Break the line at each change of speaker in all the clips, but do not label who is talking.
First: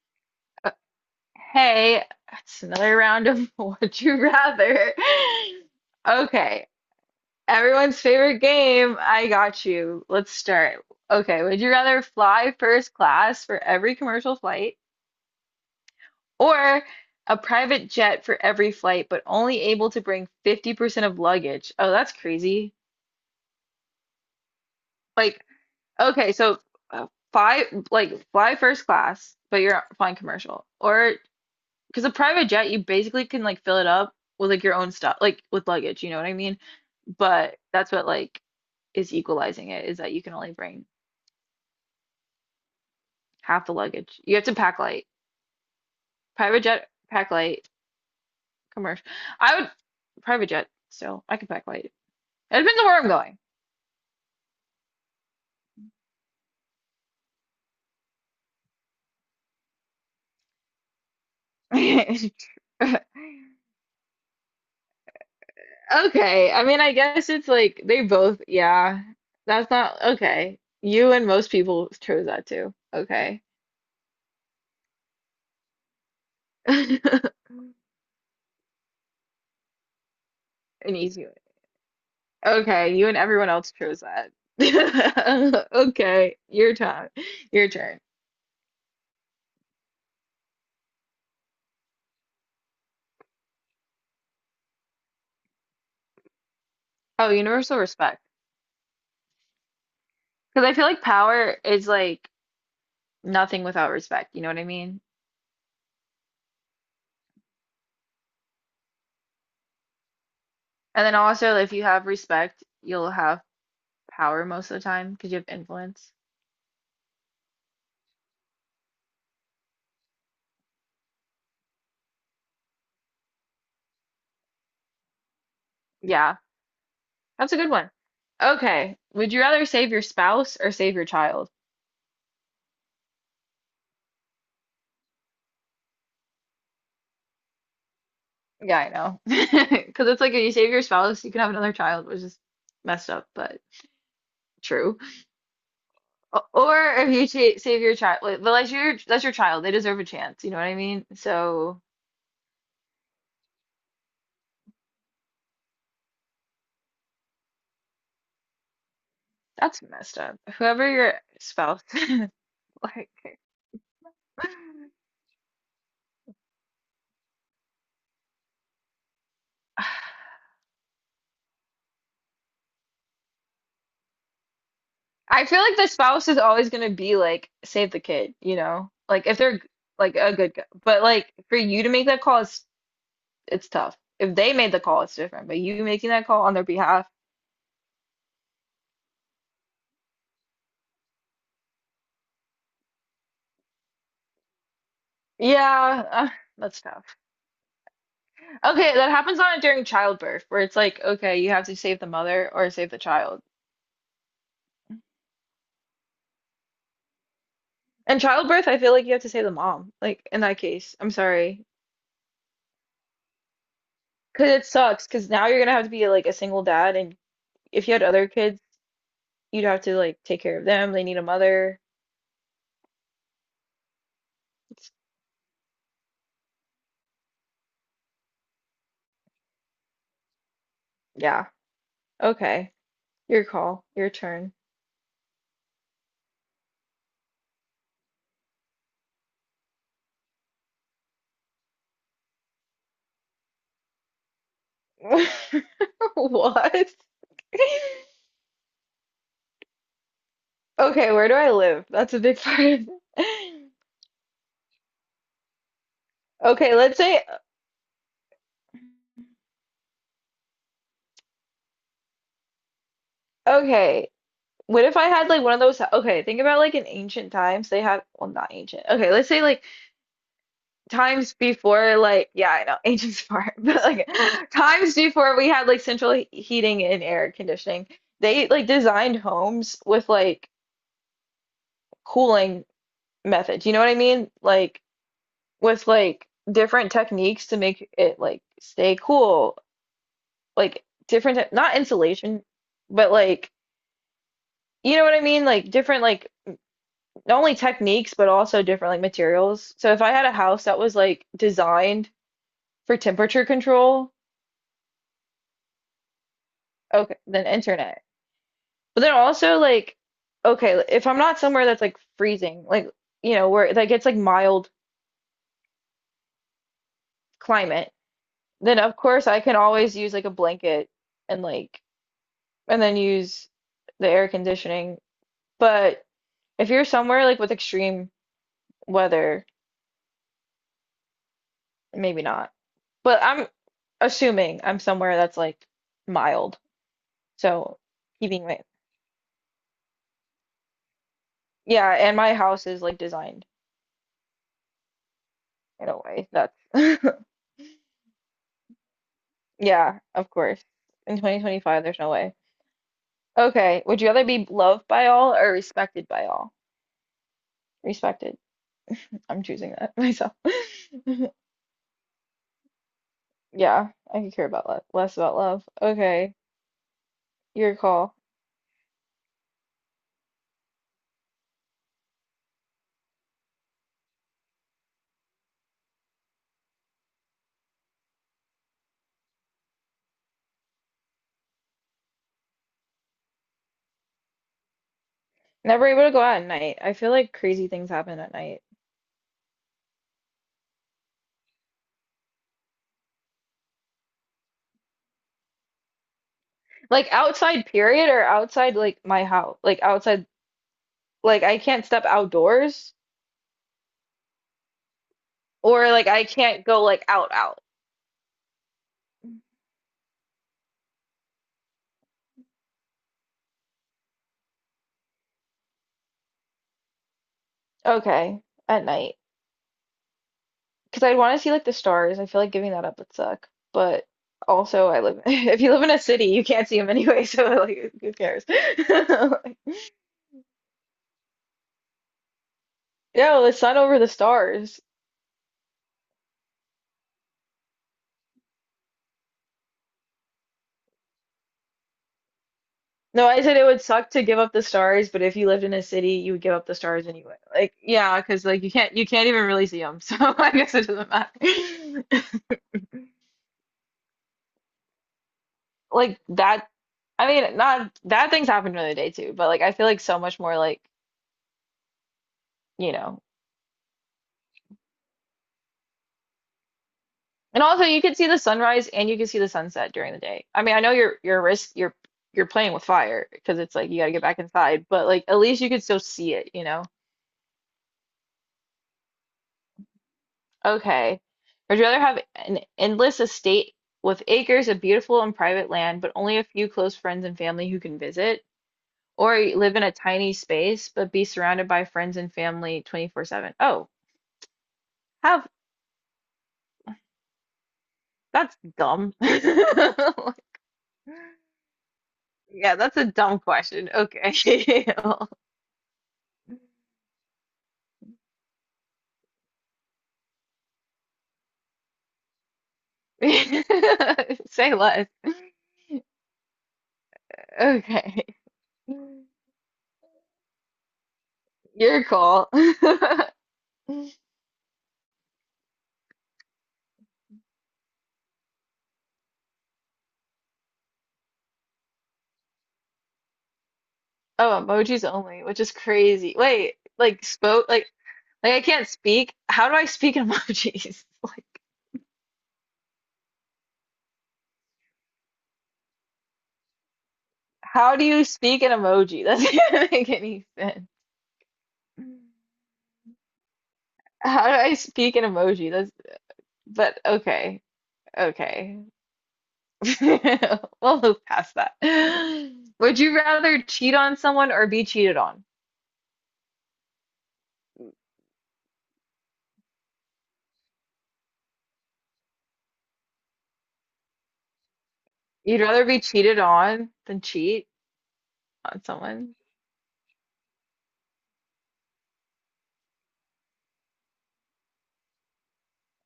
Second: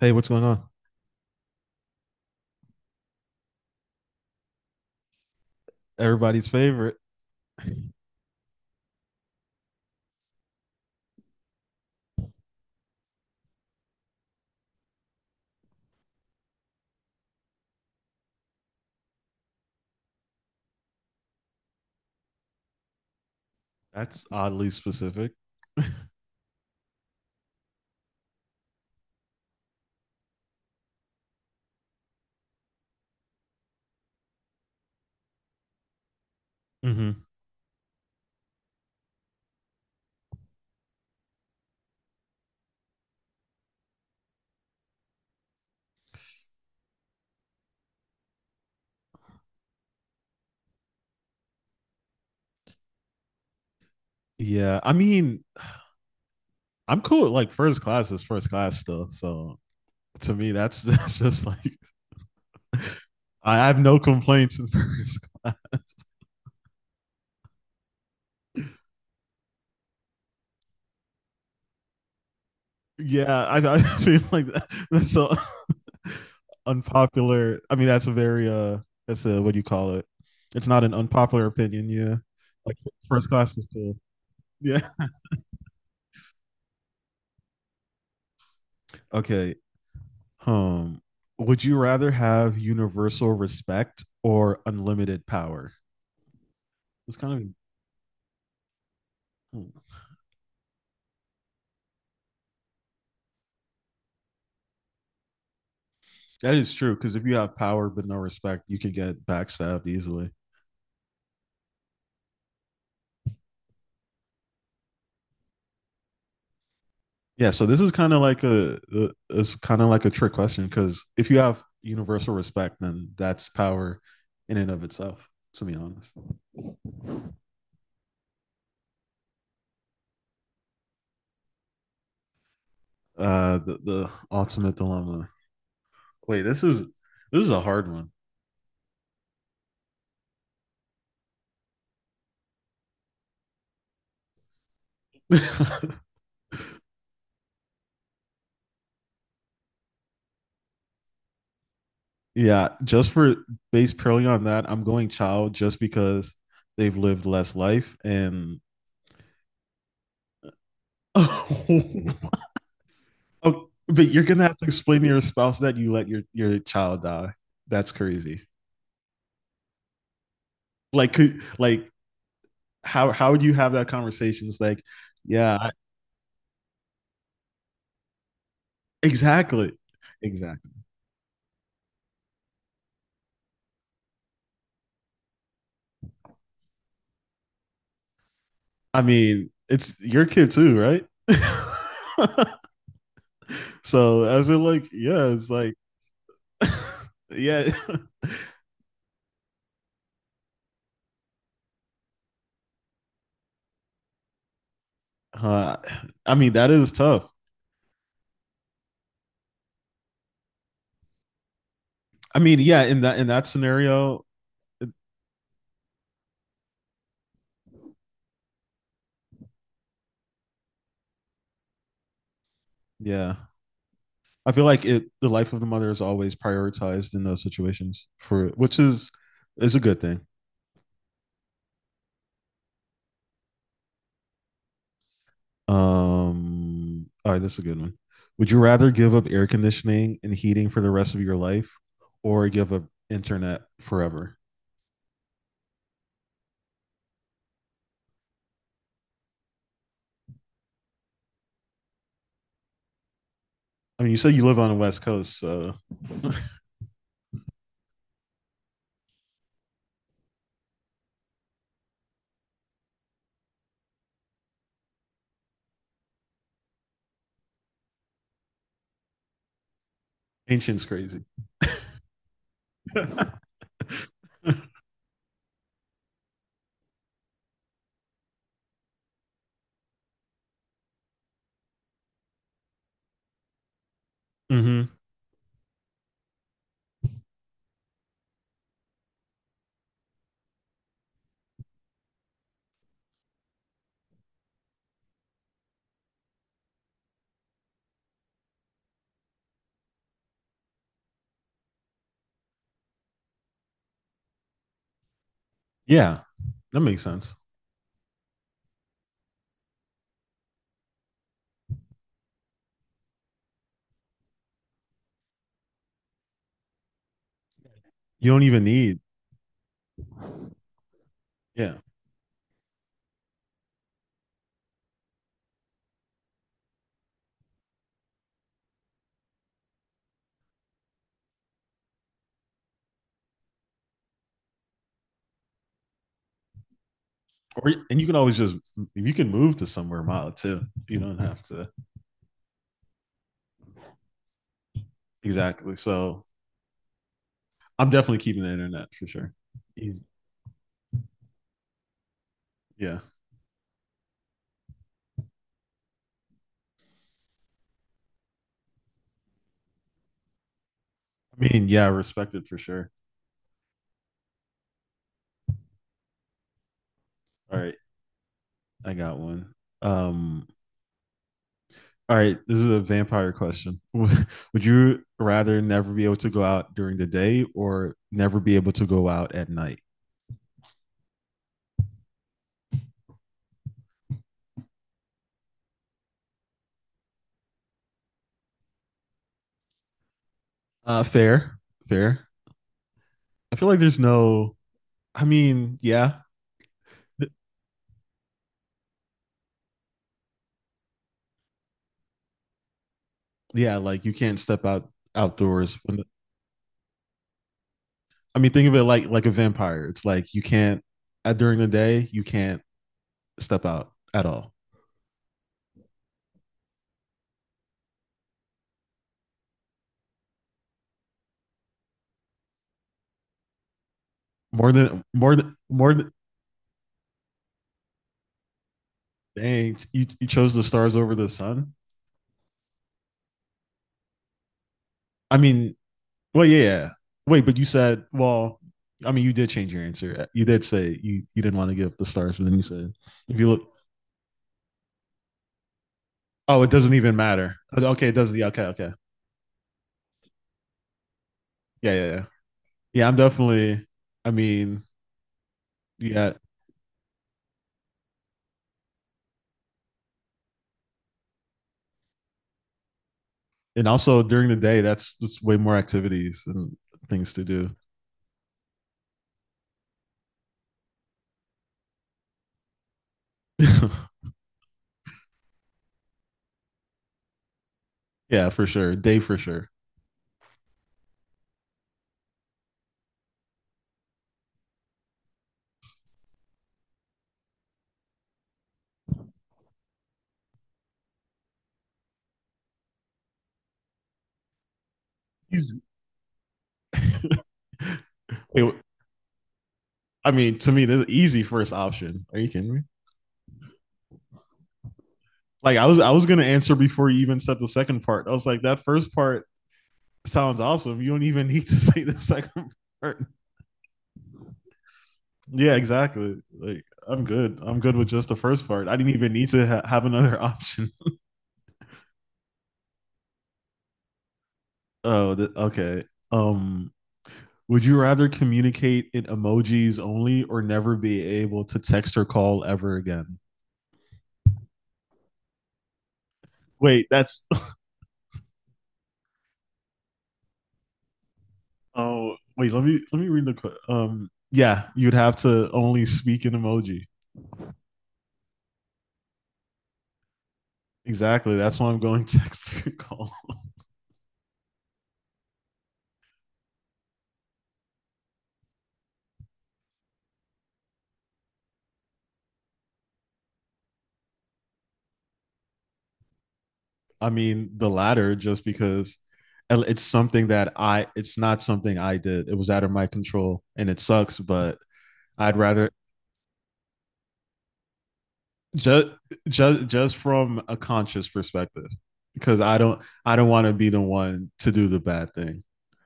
Hey, what's going on?
Uh, Hey, it's another round of Would You Rather.
Everybody's
Okay,
favorite.
everyone's favorite game. I got you. Let's start. Okay, would you rather fly first class for every commercial flight or a private jet for every flight, but only able to bring 50% of luggage? Oh, that's crazy.
That's oddly specific.
Like, okay, so fly like fly first class, but you're flying commercial, or because a private jet, you basically can like fill it up with like your own stuff, like with luggage, you know what I mean?
Hmm.
But that's what like is equalizing it is that you can only bring half the luggage. You have to pack light. Private jet, pack light, commercial. I would private jet so I could pack light. It depends on where
Yeah, I mean, I'm cool with, like, first class is first class still. So to me, that's that's just like.
I'm going.
I have no complaints in first class.
Okay. I mean, I guess it's like they both, yeah. That's not okay. You and most people chose that too. Okay.
Yeah, I feel like that's so
An
unpopular. I mean, that's a very that's a what do you call it? It's not an
easy one.
unpopular opinion. Yeah, like
Okay, you and
first
everyone
class is
else
cool.
chose that.
Yeah.
Okay, your time, your turn.
Okay. Um, would you rather have universal respect or unlimited power? It's
Oh,
kind of.
universal respect.
Hmm.
Because I feel like power is like nothing without respect. You know what I mean?
That is true because if you have power but no respect, you can get backstabbed easily.
And then also, if you have respect, you'll have power most of the time because you have influence.
Yeah, so this is kind of like a- it's kind of like a trick question because if you have universal respect, then that's power in and of itself. To be honest,
Yeah, that's a good one. Okay, would you rather save your spouse or save your child?
the ultimate dilemma. Wait, this is a hard one.
Yeah, I know. Because it's like if you save your spouse, you can have another child, which is messed up, but true. O- Or if you cha- save your child, like, but that's your child. They deserve a chance. You know what I mean? So
Yeah, just for based purely on that, I'm going child just because they've lived less life, and
that's messed up. Whoever your spouse,
oh,
like,
but you're gonna have to explain to your spouse that you let your child die. That's crazy. Like could like how would you have that conversation? It's like,
I
yeah,
feel like the spouse is always gonna be like, save the kid. You know, like if they're
exactly.
like a good, g-
Exactly.
but like for you to make that call, it's tough. If they made the call, it's different. But you making that call on their behalf,
I mean, it's your kid too, right? so I've like, yeah, it's like
yeah, that's tough.
yeah.
Okay, that happens a during childbirth, where it's like, okay, you have to save the mother or save the child.
Uh, I mean, that is tough.
And childbirth, I feel like you have to say the mom, like in that case. I'm sorry.
I mean, yeah, in that scenario,
'Cause it sucks, 'cause now you're gonna have to be like a single dad, and if you had other kids, you'd have to like take care of them. They need a mother.
yeah. I feel like
It's,
it the life of the mother is always prioritized in those situations, for which is a good thing.
yeah. Okay. Your call. Your turn.
All right, this is a good one. Would you rather give up air conditioning and heating for the rest of your life or give up internet forever?
What? Okay, where do I live? That's a big part.
I mean, you said you live on the West Coast, so
Okay, let's say, okay, what if I had like one of those? Okay, think about like in ancient times, they had, well, not ancient. Okay, let's say like
ancient's crazy.
times before like yeah I know ancient's
Mm-hmm.
far but like times before we had like central he- heating and air conditioning they like designed homes with like cooling methods you know what I mean like with like different techniques to make it like stay cool like different te- not insulation but like you know what I mean like different like not only techniques but also different like materials so if I had a house that was like designed for temperature control
Yeah, that makes
okay
sense.
then internet. But then also like okay, if I'm not somewhere that's like freezing, like you know, where that gets like mild climate,
You don't even
then of
need,
course I can always use like a blanket and
yeah,
like and then use the air conditioning. But if you're somewhere like with extreme weather, maybe not. But I'm assuming I'm somewhere that's like mild.
or
So
and you can always
keeping
just,
my
you can move to somewhere mild too. You don't have to.
yeah, and my house is like designed
Exactly.
in a
So
way that's
I'm definitely keeping the internet for sure.
yeah,
Easy.
of course. In 2025, there's no way.
Yeah,
Okay. Would you rather be loved by all or respected by all? Respected. I'm choosing that myself.
I mean, yeah, I respect it for sure.
Yeah, I could care about love, less about love. Okay,
All right,
your call.
I got one. Um, all right, this is a vampire question. Would you rather never be able to go out during the day or never be able to go out at night?
Never able to go out at night. I feel like crazy things happen at night.
Fair, fair. I feel like there's no. I mean, yeah,
Like
Th-
outside, period, or outside like my house. Like outside, like I can't step outdoors
yeah. Like you can't step out outdoors.
or
When the,
like I can't go like out out.
I mean, think of it like a vampire. It's like you can't during the day. You can't step out at all.
Okay, at night. Because I'd want to see like the stars. I feel like giving that up would suck. But
More
also, I
than
live
more than
if you live in
more
a
than
city, you can't see them anyway. So like, who cares?
dang, you chose the stars over the sun.
Like, no, the sun over the stars.
I mean, well, yeah, yeah. Wait, but you said well. I mean, you did change your answer. You did say you you didn't want to give up the stars, but then you said
No,
if
I
you
said it
look,
would suck to give up the stars, but if you lived in a city, you would give
oh,
up
it
the
doesn't
stars
even
anyway.
matter.
Like,
Okay, it
yeah,
doesn't.
because
Yeah,
like
okay,
you
okay.
can't you can't even really see them. So I guess it doesn't matter.
Yeah, yeah, yeah. Yeah, I'm definitely. I mean,
Like
yeah,
that. I mean, not that things happen during the day too, but like I feel like so much more like you know.
and also during the day, that's just way more activities and things to
And
do.
also, you can see the sunrise and you can see the sunset during the day. I mean, I know you're risk you're playing with fire because it's like you got to get back inside, but like at least you could still see it, you know?
Yeah, for sure. Day for sure.
Okay. Would you rather have an endless estate with acres of beautiful and private land, but only a few close friends and family who can visit, or live in a tiny space but be surrounded by friends and family 24/7? Oh, have
Easy.
that's
Wait,
dumb.
I mean, to me, the easy first option. Are you kidding
Yeah,
me?
that's a dumb question. Okay.
Like I was gonna answer before you even said the second part. I was like, that first part sounds awesome. You don't even need to say the second part.
Say less.
Yeah, exactly. Like I'm good. I'm good with just
Okay.
the first part. I didn't even need to have another option.
Your call.
Oh, okay. Um, would you rather communicate in emojis only or never be able to text or call ever again?
Oh, emojis only, which is crazy. Wait,
Wait,
like
that's
spoke like I can't speak. How do I speak in emojis? Like
oh wait, let me read the yeah, you'd have to only speak in emoji.
how do you speak in emoji? That doesn't make any sense.
Exactly. That's why I'm going text or call.
How do I speak in emoji? That's but okay. Okay. We'll move past that. Would you rather cheat on someone or be cheated on?
I mean, the latter just because it's something that I it's not something I did. It was out of my control and it sucks, but I'd
You'd rather
rather
be cheated on than cheat? On
just
someone.
just from a conscious perspective, because I don't want to be the one to do the bad thing,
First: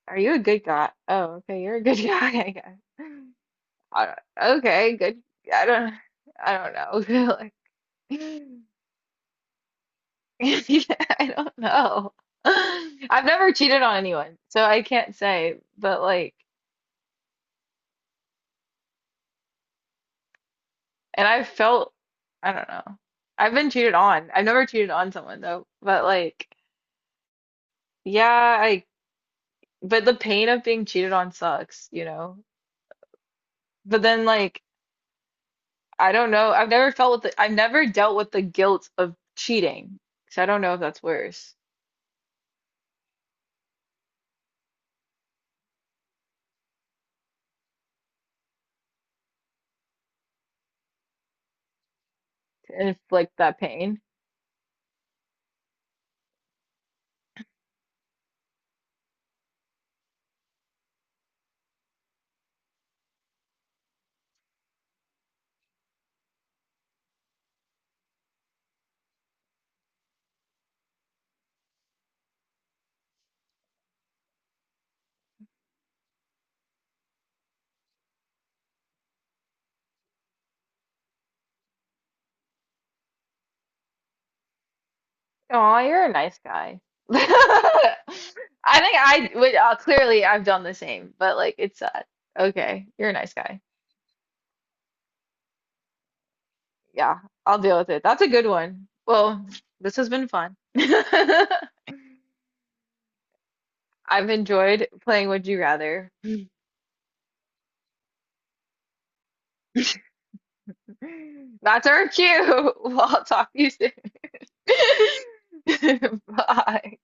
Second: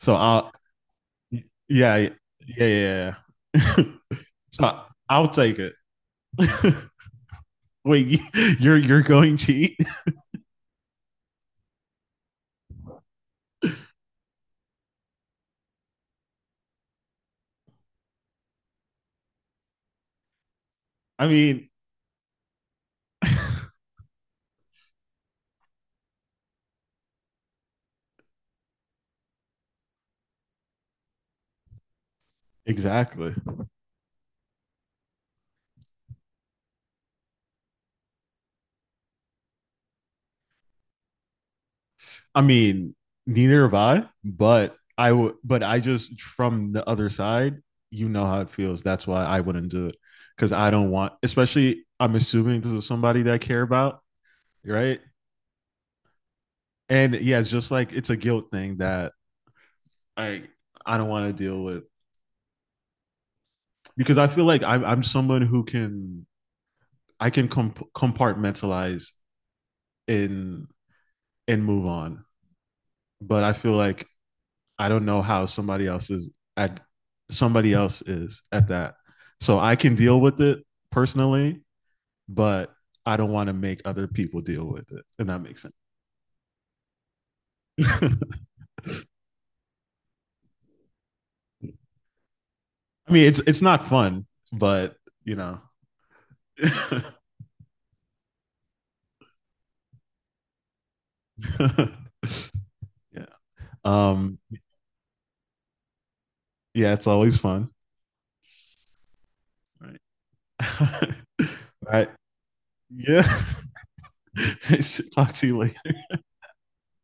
so
Are you a
I'll
good guy? Oh, okay, you're a
yeah,
good guy, I
yeah,
guess.
yeah, yeah.
I don't,
So
okay, good.
I'll take
I
it.
don't, I don't know.
Wait,
Like,
you're going cheat.
yeah, I don't know. I've never cheated on anyone, so I can't say, but like, and
I
I've
mean,
felt, I don't know. I've been cheated on. I've never cheated on someone though, but like, yeah, I, but the pain of being cheated on sucks, you know?
exactly.
But then like, I don't know. I've never felt with the, I've never dealt with the guilt of cheating. So I don't know if that's worse.
I mean, neither have I, but I would but I just from the other side. You know how it feels. That's why I wouldn't do it, because I don't want, especially I'm assuming this is
And if
somebody
like
that I
that
care about.
pain.
Right. And yeah, it's just like it's a guilt thing that I I don't want to deal with, because I feel like I'm someone who can compartmentalize and and move on, but I feel like I don't know how at somebody else is at that. So I can deal with it personally, but I don't want to make other people deal with it. And that makes sense.
Oh, you're a nice guy. I think I would clearly I've done the same, but like it's sad. Okay, you're
I
a
mean,
nice
it's
guy.
it's not fun, but you know,
Yeah, I'll deal with it. That's a good one. Well, this has been fun. I've
yeah, um,
enjoyed playing Would You Rather.
yeah, it's always fun. All right. All
That's
right.
our cue. Well, I'll
Yeah.
talk to you soon.
Talk to you later.
Bye.